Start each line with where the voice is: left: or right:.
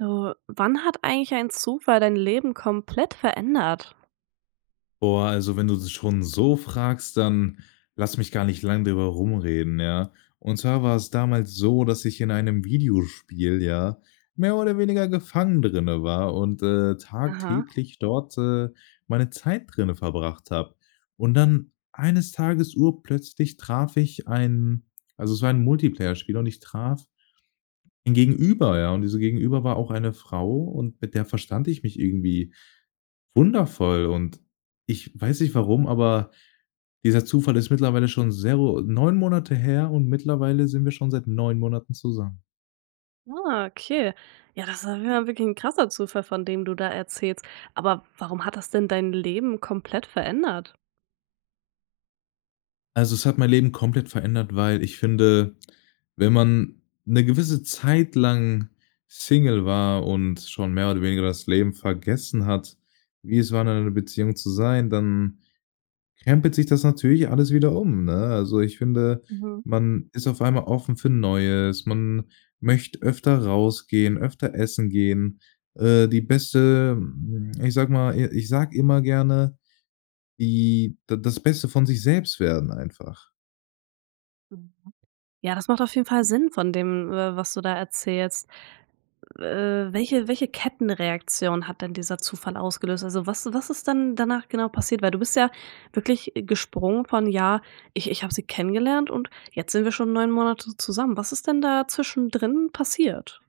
right: Du, wann hat eigentlich ein Zufall dein Leben komplett verändert?
left: Boah, also wenn du das schon so fragst, dann lass mich gar nicht lang drüber rumreden, ja? Und zwar war es damals so, dass ich in einem Videospiel, ja, mehr oder weniger gefangen drinne war und, äh,
right: Aha.
left: tagtäglich dort, äh, meine Zeit drinne verbracht habe. Und dann eines Tages, urplötzlich traf ich einen also es war ein Multiplayerspiel und ich traf ein Gegenüber, ja. Und dieser Gegenüber war auch eine Frau und mit der verstand ich mich irgendwie wundervoll. Und, ich weiß nicht warum, aber dieser Zufall ist mittlerweile schon so 9 Monate her und mittlerweile sind wir schon seit 9 Monaten zusammen.
right: Ah, okay, ja das war ja mal wirklich 'n krasser Zufall von dem du da erzählst, aber warum hat das denn dein Leben komplett verändert?
left: Also, es hat mein Leben komplett verändert, weil ich finde, wenn man 'ne gewisse Zeit lang Single war und schon mehr oder weniger das Leben vergessen hat, wie es war, in einer Beziehung zu sein, dann krempelt sich das natürlich alles wieder um ne? Also ich finde,
right: Mhm.
left: man ist auf einmal offen für Neues. Man möchte öfter rausgehen, öfter essen gehen. Äh, die Beste, ich sage mal i ich sage immer gerne, die da das Beste von sich selbst werden einfach.
right: [unintelligible] Ja, das macht auf jeden Fall Sinn von dem, äh, was du da erzählst. Äh, welche welche Kettenreaktion hat denn dieser Zufall ausgelöst? Also was was ist denn danach genau passiert, weil du bist ja wirklich, äh, gesprungen von: „Ja, ich ich habe sie kennengelernt und jetzt sind wir schon 9 Monate zusammen.“ Was ist denn da zwischendrin passiert?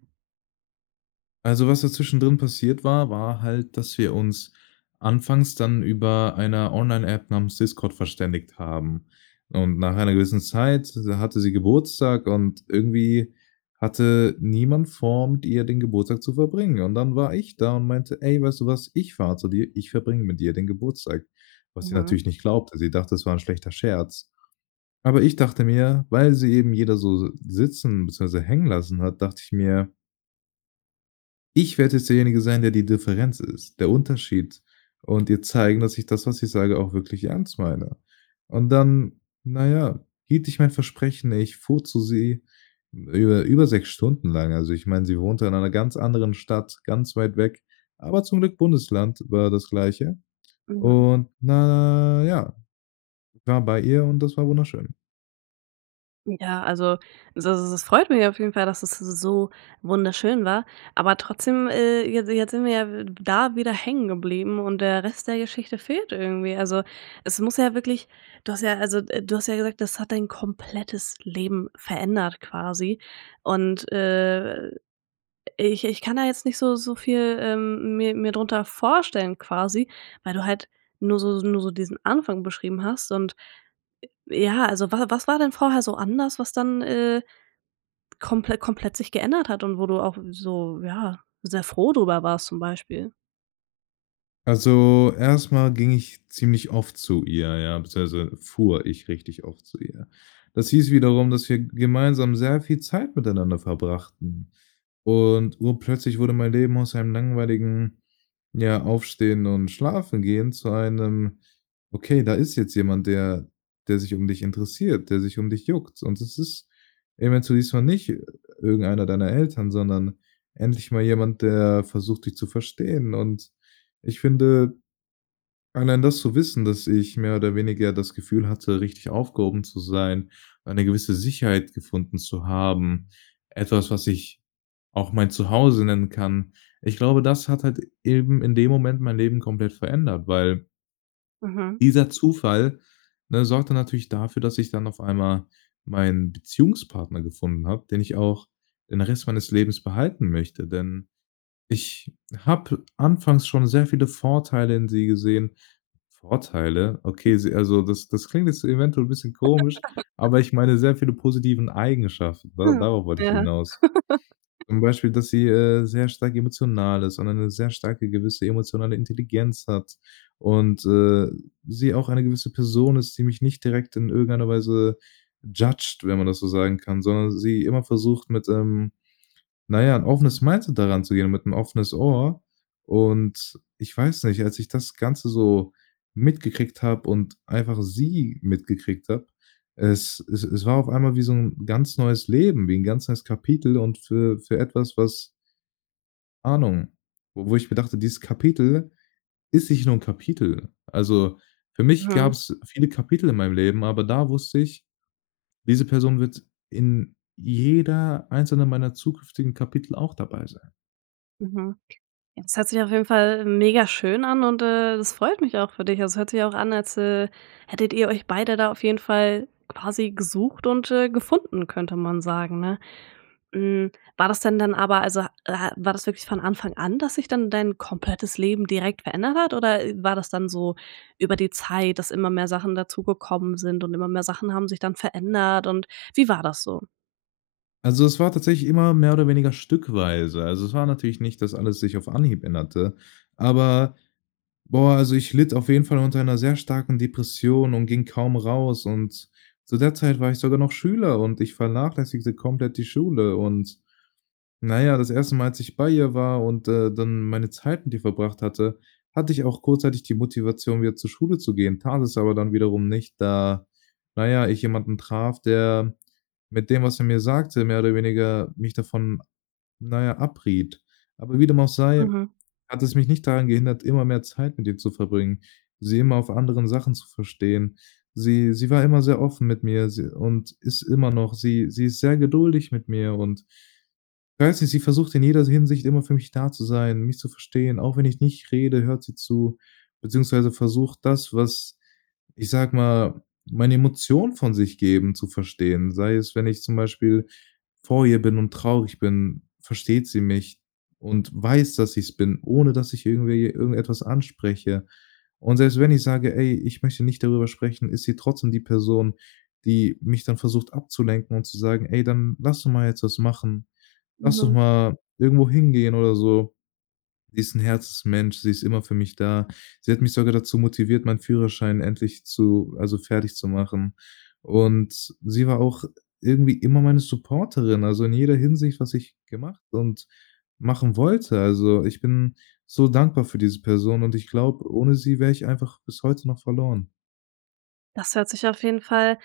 left: Also, was da zwischendrin passiert war, war halt, dass wir uns anfangs dann über einer Online App namens Discord verständigt haben. Und, nach einer gewissen Zeit, da hatte sie Geburtstag und irgendwie hatte niemand vor, mit ihr den Geburtstag zu verbringen und, dann war ich da und meinte: „Ey, weißt du was, ich fahre zu dir, ich verbringe mit dir den Geburtstag“, was sie
right: Mhm.
left: natürlich nicht glaubte. Sie dachte, das war 'n schlechter Scherz, aber ich dachte mir, weil sie eben jeder so so sitzen, beziehungsweise hängen lassen hat, dachte ich mir ich werde jetzt derjenige sein, der die Differenz ist, der Unterschied und ihr zeigen, dass ich das, was ich sage, auch wirklich ernst meine. Und dann, na ja, hielt ich mein Versprechen, ich fuhr zu sie, hm, über über 6 Stunden lang. Also ich meine, sie wohnte in einer ganz anderen Stadt, ganz weit weg, aber zum Glück Bundesland war das Gleiche.
right: Mhm.
left: Und, na ja, war bei ihr und das war wunderschön.
right: Ja, also das s freut mich ja auf jeden Fall, dass es so wunderschön war, aber trotzdem, äh, je jetzt sind wir ja w da wieder hängen geblieben und der Rest der Geschichte fehlt irgendwie, also, es muss ja wirklich du hast ja, also äh, du hast ja gesagt, das hat dein komplettes Leben verändert quasi und, äh, ich ich kann da jetzt nicht so so viel, ähm, mir mir drunter vorstellen quasi, weil du halt nur so nur so diesen Anfang beschrieben hast und äh, ja, also wa was war denn vorher so anders, was dann, äh, komple komplett sich geändert hat und wo du auch f so ja sehr froh drüber warst zum Beispiel?
left: Also, erst mal ging ich ziemlich oft zu ihr, ja, beziehungsweise fuhr ich richtig oft zu ihr. Das hieß wiederum, dass wir gemeinsam sehr viel Zeit miteinander verbrachten. Und, urplötzlich wurde mein Leben aus einem langweiligen, ja, Aufstehen und Schlafengehen zu einem, okay, da ist jetzt jemand, der der sich um dich interessiert, der sich um dich juckt. Und das ist eventuell dieses mal nicht i irgendeiner deiner Eltern, sondern endlich mal jemand, der versucht, dich zu verstehen. Und ich finde, allein das zu wissen, dass ich mehr oder weniger das Gefühl hatte, richtig aufgehoben zu sein, eine gewisse Sicherheit gefunden zu haben, etwas, was ich auch mein Zuhause nennen kann. Ich glaube, das hat halt, eben in dem Moment mein Leben komplett verändert, weil
right: Mhm.
left: dieser Zufall, ne, sorgte natürlich dafür, dass ich dann auf einmal meinen Beziehungspartner gefunden habe, den ich auch den Rest meines Lebens behalten möchte, denn ich habe anfangs schon sehr viele Vorteile in sie gesehen. Vorteile? Okay, sie also das das klingt jetzt eventuell 'n bisschen komisch, aber ich meine sehr viele positiven Eigenschaften, ne?
right: Hm.
left: Darauf wollte ich
right: Ja.
left: hinaus. Zum Beispiel, dass sie, äh, sehr stark emotional ist und eine sehr starke gewisse emotionale Intelligenz hat und, äh, sie auch eine gewisse Person ist, die mich nicht direkt in irgendeiner Weise, judged, wenn man das so sagen kann, sondern sie immer versucht mit, ähm, na ja, 'n offenes Mindset da ranzugehen und mit 'n offenes Ohr. Und ich weiß nicht, als ich das Ganze so mitgekriegt habe und einfach sie mitgekriegt habe, es es es war auf einmal wie so 'n ganz neues Leben, wie 'n ganz neues Kapitel und für für etwas, was Ahnung, wo wo ich mir dachte, dieses Kapitel ist nicht nur 'n Kapitel. Also, für mich
right: Mhm.
left: gab's viele Kapitel in meinem Leben, aber da wusste ich, diese Person wird in jeder einzelne meiner zukünftigen Kapitel auch dabei sein.
right: Mhm, jetzt hört sich auf jeden Fall megaschön an und, äh, es freut mich auch für dich, also hört sich ja auch an als, äh, hättet ihr euch beide da auf jeden Fall quasi „gesucht und, äh, gefunden“, könnte man sagen, ne? Hm, war das denn dann aber, also ha äh, ha war das wirklich von Anfang an, dass sich dann dein komplettes Leben direkt verändert hat oder, äh, war das dann so über die Zeit, dass immer mehr Sachen dazugekommen sind und immer mehr Sachen haben sich dann verändert und wie war das so?
left: Also, es war tatsächlich immer mehr oder weniger stückweise. Also, es war natürlich nicht, dass alles sich auf Anhieb änderte, aber boah, also ich litt auf jeden Fall unter 'ner sehr starken Depression und ging kaum raus. Und zu der Zeit war ich sogar noch Schüler und ich vernachlässigte komplett die Schule und, na ja, das 1. Mal, als ich bei ihr war und, äh, dann meine Zeit mit ihr verbracht hatte, hatte ich auch kurzzeitig die Motivation wieder zur Schule zu gehen, tat es aber dann wiederum nicht, da, na ja, ich jemanden traf, der mit dem, was er mir sagte, mehr oder weniger mich davon, na ja, abriet. Aber wie dem auch sei,
right: Mhm.
left: hat es mich nicht daran gehindert, immer mehr Zeit mit ihr zu verbringen, sie immer auf anderen Sachen zu verstehen. Sie sie war immer sehr offen mit mir si und ist immer noch. Sie sie ist sehr geduldig mit mir und weiß nicht, sie versucht in jeder s Hinsicht immer für mich da zu sein, mich zu verstehen, auch wenn ich nicht rede, hört sie zu, beziehungsweise versucht das, was, ich sage mal, meine Emotionen von sich geben, zu verstehen. Sei es, wenn ich zum Beispiel vor ihr bin und traurig bin, versteht sie mich und weiß, dass ich es bin, ohne dass ich irgendwie irgendetwas anspreche. Und selbst wenn ich sage: „Ey, ich möchte nicht darüber sprechen“, ist sie trotzdem die Person, die mich dann versucht abzulenken und zu sagen: „Ey, dann lass doch mal jetzt was machen. Lass doch
right: Mhm.
left: mal irgendwo hingehen oder so“. Sie ist 'n Herzensmensch, sie ist immer für mich da. Sie hat mich sogar dazu motiviert, meinen Führerschein endlich zu also fertigzumachen. Und sie war auch irgendwie immer meine Supporterin, also in jeder Hinsicht, was ich gemacht und machen wollte. Also, ich bin so dankbar für diese Person und ich glaube, ohne sie wäre ich einfach bis heute noch verloren.
right: Das hört sich auf jeden Fall,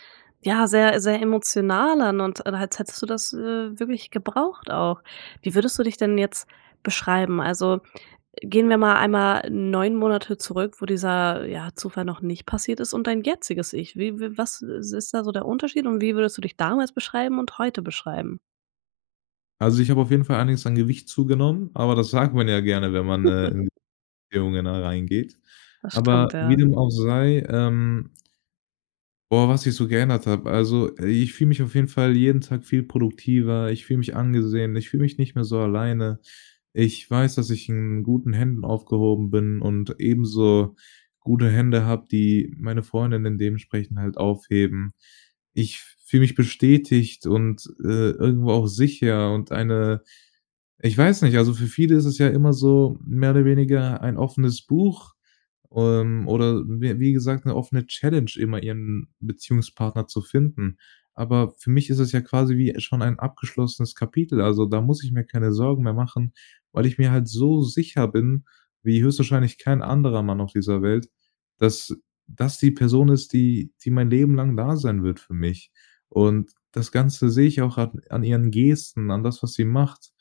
right: ja, sehr sehr emotional an und als hättest du das, äh, wirklich gebraucht auch. Wie würdest du dich denn jetzt beschreiben? Also, gehen wir mal einmal 9 Monate zurück, wo dieser, ja, Zufall noch nicht passiert ist und dein jetziges ich. Wie wie was, äh, ist da so der Unterschied und wie würdest du dich damals beschreiben und heute beschreiben?
left: Also, ich habe auf jeden Fall einiges an Gewicht zugenommen, aber das sagt man ja gerne, wenn man, äh, in [unintelligible] reingeht.
right: Das stimmt,
left: Aber wie
right: ja.
left: dem auch sei, ähm boah, was ich so geändert habe. Also, i ich fühle mich auf jeden Fall jeden Tag viel produktiver, ich fühle mich angesehen, ich fühle mich nicht mehr so alleine. Ich weiß, dass ich in guten Händen aufgehoben bin und ebenso gute Hände habe, die meine Freundin in dementsprechend halt aufheben. Ich f fühle mich bestätigt und, äh, irgendwo auch sicher und eine ich weiß nicht, also für viele ist es ja immer so, mehr oder weniger ein offenes Buch, ähm, oder wie wie gesagt, 'ne offene Challenge, immer ihren Beziehungspartner zu finden. Aber für mich ist es ja quasi wie schon ein abgeschlossenes Kapitel. Also, da muss ich mir keine Sorgen mehr machen, weil ich mir halt so sicher bin wie höchstwahrscheinlich kein anderer Mann auf dieser Welt, dass das die Person ist, die die mein Leben lang da sein wird für mich. Und das Ganze sehe ich auch an an ihren Gesten, an das, was sie macht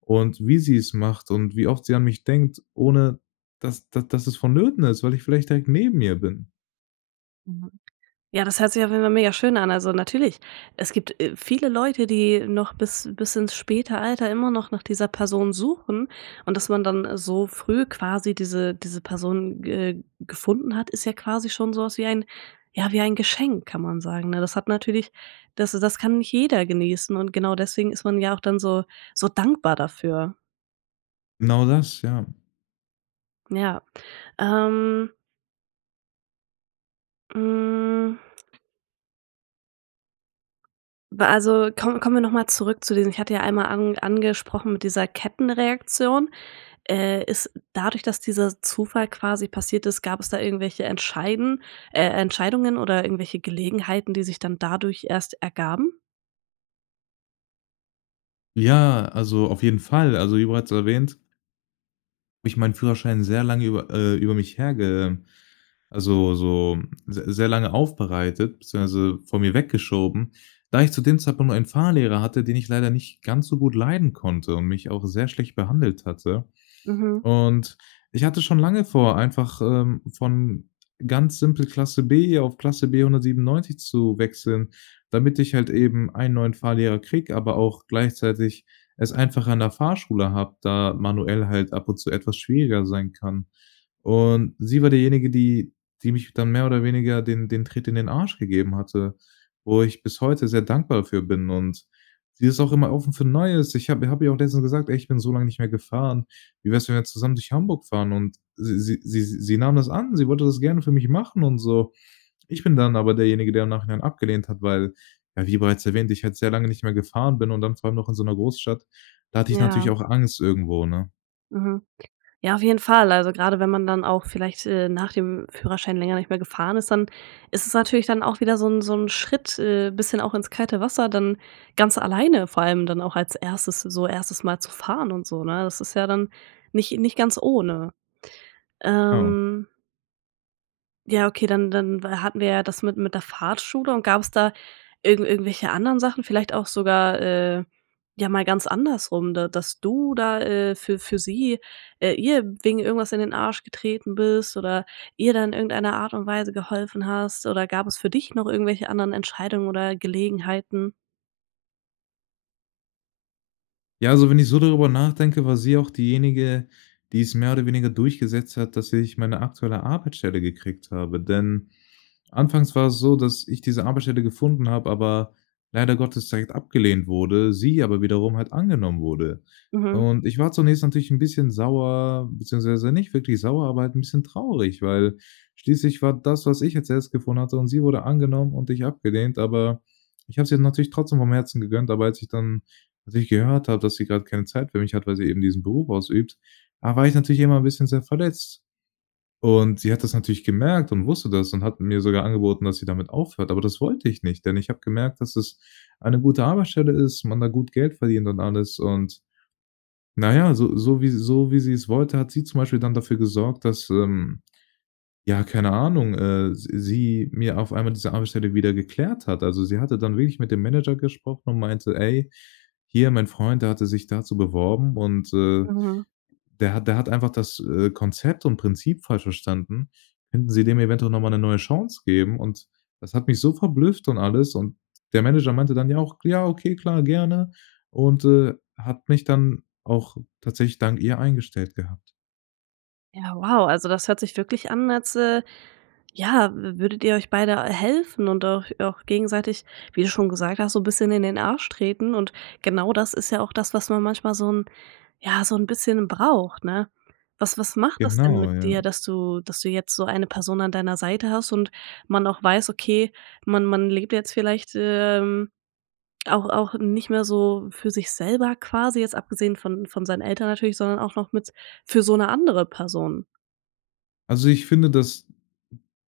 left: und wie sie es macht und wie oft sie an mich denkt, ohne dass da dass es vonnöten ist, weil ich vielleicht direkt neben ihr bin.
right: Mhm. Ja, das hört sich auf jeden Fall mega schön an. Also natürlich, es gibt, äh, viele Leute, die noch bis bis ins späte Alter immer noch nach dieser Person suchen und dass man dann, äh, so früh quasi diese diese Person ge gefunden hat, ist ja quasi schon so was wie ein ja wie ein Geschenk, kann man sagen, ne? Das hat natürlich, das äh, das kann nicht jeder genießen und genau deswegen ist man ja auch dann so so dankbar dafür.
left: Genau das. Ja.
right: Ja. Ähm hm Bei also, komm kommen wir noch mal zurück zu diesen ich hatte ja einmal an angesprochen mit dieser Kettenreaktion. Äh, ist dadurch, dass dieser Zufall quasi passiert ist, gab es da irgendwelche entscheiden äh, Entscheidungen oder irgendwelche Gelegenheiten die sich dann dadurch erst ergaben?
left: Ja, also auf jeden Fall. Also, wie bereits erwähnt habe ich meinen Führerschein sehr lange über äh, über mich herge also, so se sehr lange aufbereitet, beziehungsweise vor mir weggeschoben, da ich zu dem Zeitpunkt einen Fahrlehrer hatte, den ich leider nicht ganz so gut leiden konnte und mich auch sehr schlecht behandelt hatte.
right: Mhm.
left: Und, ich hatte schon lange vor, einfach, ähm, von ganz simpel Klasse B hier auf Klasse B 197 zu wechseln, damit ich halt eben einen neuen Fahrlehrer kriege, aber auch gleichzeitig es einfacher an der Fahrschule habe, da manuell halt ab und zu etwas schwieriger sein kann. Und, sie war diejenige, die die mich dann mehr oder weniger den den Tritt in den Arsch gegeben hatte, wo ich bis heute sehr dankbar für bin und sie ist auch immer offen für Neues. Ich habe habe ihr auch letztens gesagt: „Ey, ich bin so lange nicht mehr gefahren. Wie wär's, wenn wir zusammen durch Hamburg fahren“? Und sie sie sie sie nahm das an. Sie wollte das gerne für mich machen und so. Ich bin dann aber derjenige, der im Nachhinein abgelehnt hat, weil ja, wie bereits erwähnt, ich halt sehr lange nicht mehr gefahren bin und dann vor allem noch in so 'ner Großstadt, da hatte ich
right: Ja.
left: natürlich auch Angst irgendwo, ne?
right: Mhm. Ja, auf jeden Fall. Also gerade wenn man dann auch vielleicht, äh, nach dem Führerschein länger nicht mehr gefahren ist, dann ist es natürlich dann auch wieder so 'n so 'n Schritt, äh, bisschen auch ins kalte Wasser, dann ganz alleine vor allem dann auch, als erstes, so 1. Mal zu fahren und so, ne? Das ist ja dann nicht nicht ganz ohne.
left: Oh.
right: Ähm Ja, okay, dann dann wa hatten wir ja das mit mit der Fahrschule und gab's da irgend irgendwelche anderen Sachen, vielleicht auch sogar, äh, ja mal ganz andersrum, da dass du da, äh, für für sie, äh ihr wegen irgendwas in den Arsch getreten bist oder ihr dann irgendeiner Art und Weise geholfen hast oder gab es für dich noch irgendwelche anderen Entscheidungen oder Gelegenheiten?
left: Ja, also wenn ich so darüber nachdenke, war sie auch diejenige, die es mehr oder weniger durchgesetzt hat, dass ich meine aktuelle Arbeitsstelle gekriegt habe, denn anfangs war es so, dass ich diese Arbeitsstelle gefunden habe, aber leider Gottes direkt abgelehnt wurde, sie aber wiederum halt angenommen wurde.
right: Mhm.
left: Und, ich war zunächst natürlich 'n bisschen sauer, beziehungsweise nicht wirklich sauer, aber halt 'n bisschen traurig, weil schließlich war das, was ich als Erstes gefunden hatte und sie wurde angenommen und ich abgelehnt, aber, ich habe es ihr natürlich trotzdem vom Herzen gegönnt. Aber, als ich dann als ich gehört habe, dass sie grade keine Zeit für mich hat, weil sie eben diesen Beruf ausübt, da war ich natürlich immer ‘n bisschen sehr verletzt. Und, sie hat das natürlich gemerkt und wusste das und hat mir sogar angeboten, dass sie damit aufhört, aber das wollte ich nicht, denn ich habe gemerkt, dass es eine gute Arbeitsstelle ist, man da gut Geld verdient und alles und, na ja, so so wie so wie sie‘s wollte, hat sie zum Beispiel dann dafür gesorgt, dass, ähm, ja, keine Ahnung, äh, s sie mir auf einmal diese Arbeitsstelle wieder geklärt hat. Also, sie hatte dann wirklich mit dem Manager gesprochen und meinte: „Ey, hier mein Freund, der hatte sich dazu beworben und, äh,
right: Mhm.
left: der hat der hat einfach das, äh, Konzept und Prinzip falsch verstanden, könnten Sie dem eventuell noch mal 'ne neue Chance geben?“ Und, das hat mich so verblüfft und alles und der Manager meinte dann ja auch: „Ja, okay, klar, gerne“, und, äh, hat mich dann auch tatsächlich dank ihr eingestellt gehabt.
right: Ja, wow, also das hört sich wirklich an als, äh, ja w würdet ihr euch beide helfen und auch auch gegenseitig, wie du schon gesagt hast, so bisschen in den Arsch treten und genau das ist ja auch das, was man manchmal so 'n ja, so 'n bisschen braucht, ne? Was was macht das denn
left: Genau,
right: mit
left: ja.
right: dir, dass du dass du jetzt so eine Person an deiner Seite hast und man auch weiß, okay, man man lebt jetzt vielleicht, ähm, auch auch nicht mehr so für sich selber quasi, jetzt abgesehen von von seinen Eltern natürlich, sondern auch noch mit für so 'ne andere Person?
left: Also ich finde, das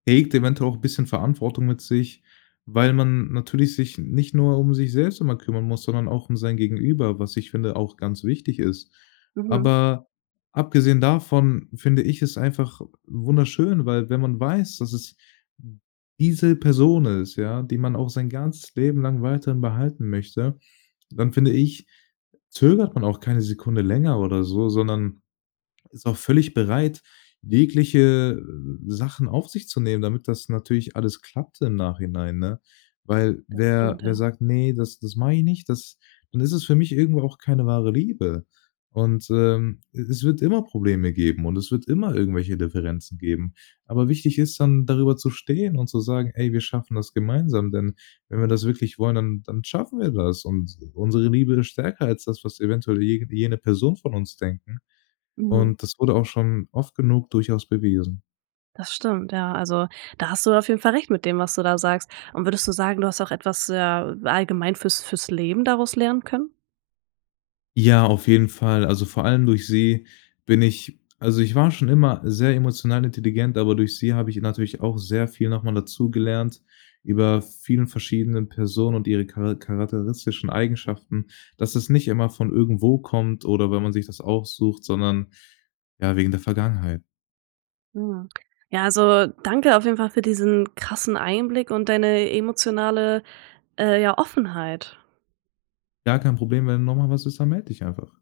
left: bringt eventuell auch 'n bisschen Verantwortung mit sich, weil man natürlich sich nicht nur um sich selbst immer kümmern muss, sondern auch um sein Gegenüber, was ich finde, auch ganz wichtig ist.
right: Mhm.
left: Aber, abgesehen davon, finde ich es einfach wunderschön, weil wenn man weiß, dass es diese Person ist, ja, die man auch sein ganzes Leben lang weiterhin behalten möchte, dann finde ich, zögert man auch keine Sekunde länger oder so, sondern ist auch völlig bereit, jegliche, äh, Sachen auf sich zu nehmen, damit das natürlich alles klappt im Nachhinein, ne? Weil
right: Das
left: wer
right: stimmt,
left: wer
right: ja.
left: sagt: „Ne, das das mache ich nicht“, das dann ist es für mich irgendwo auch keine wahre Liebe. Und, ähm, e es wird immer Probleme geben und es wird immer irgendwelche Differenzen geben. Aber wichtig ist dann, darüber zu stehen und zu sagen: „Ey, wir schaffen das gemeinsam, denn wenn wir das wirklich wollen, dann dann schaffen wir das und unsere Liebe ist stärker als das, was eventuell je jene Person von uns denken“,
right: Mhm.
left: und das wurde auch schon oft genug durchaus bewiesen.
right: Das stimmt, ja. Also, da hast du auf jeden Fall recht mit dem, was du da sagst. Und würdest du sagen, du hast auch etwas, ja, allgemein für's für's Leben daraus lernen können?
left: Ja, auf jeden Fall. Also vor allem durch sie bin ich also ich war schon immer sehr emotional intelligent, aber durch sie habe ich natürlich auch sehr viel noch mal dazugelernt über vielen verschiedenen Personen und ihre chara charakteristischen Eigenschaften, dass es nicht immer von irgendwo kommt oder wenn man sich das aussucht, sondern ja, wegen der Vergangenheit.
right: Mhm. Ja, also danke auf jeden Fall für diesen krassen Einblick und deine emotionale, äh, ja Offenheit.
left: Gar kein Problem, wenn noch mal was ist, dann melde ich einfach.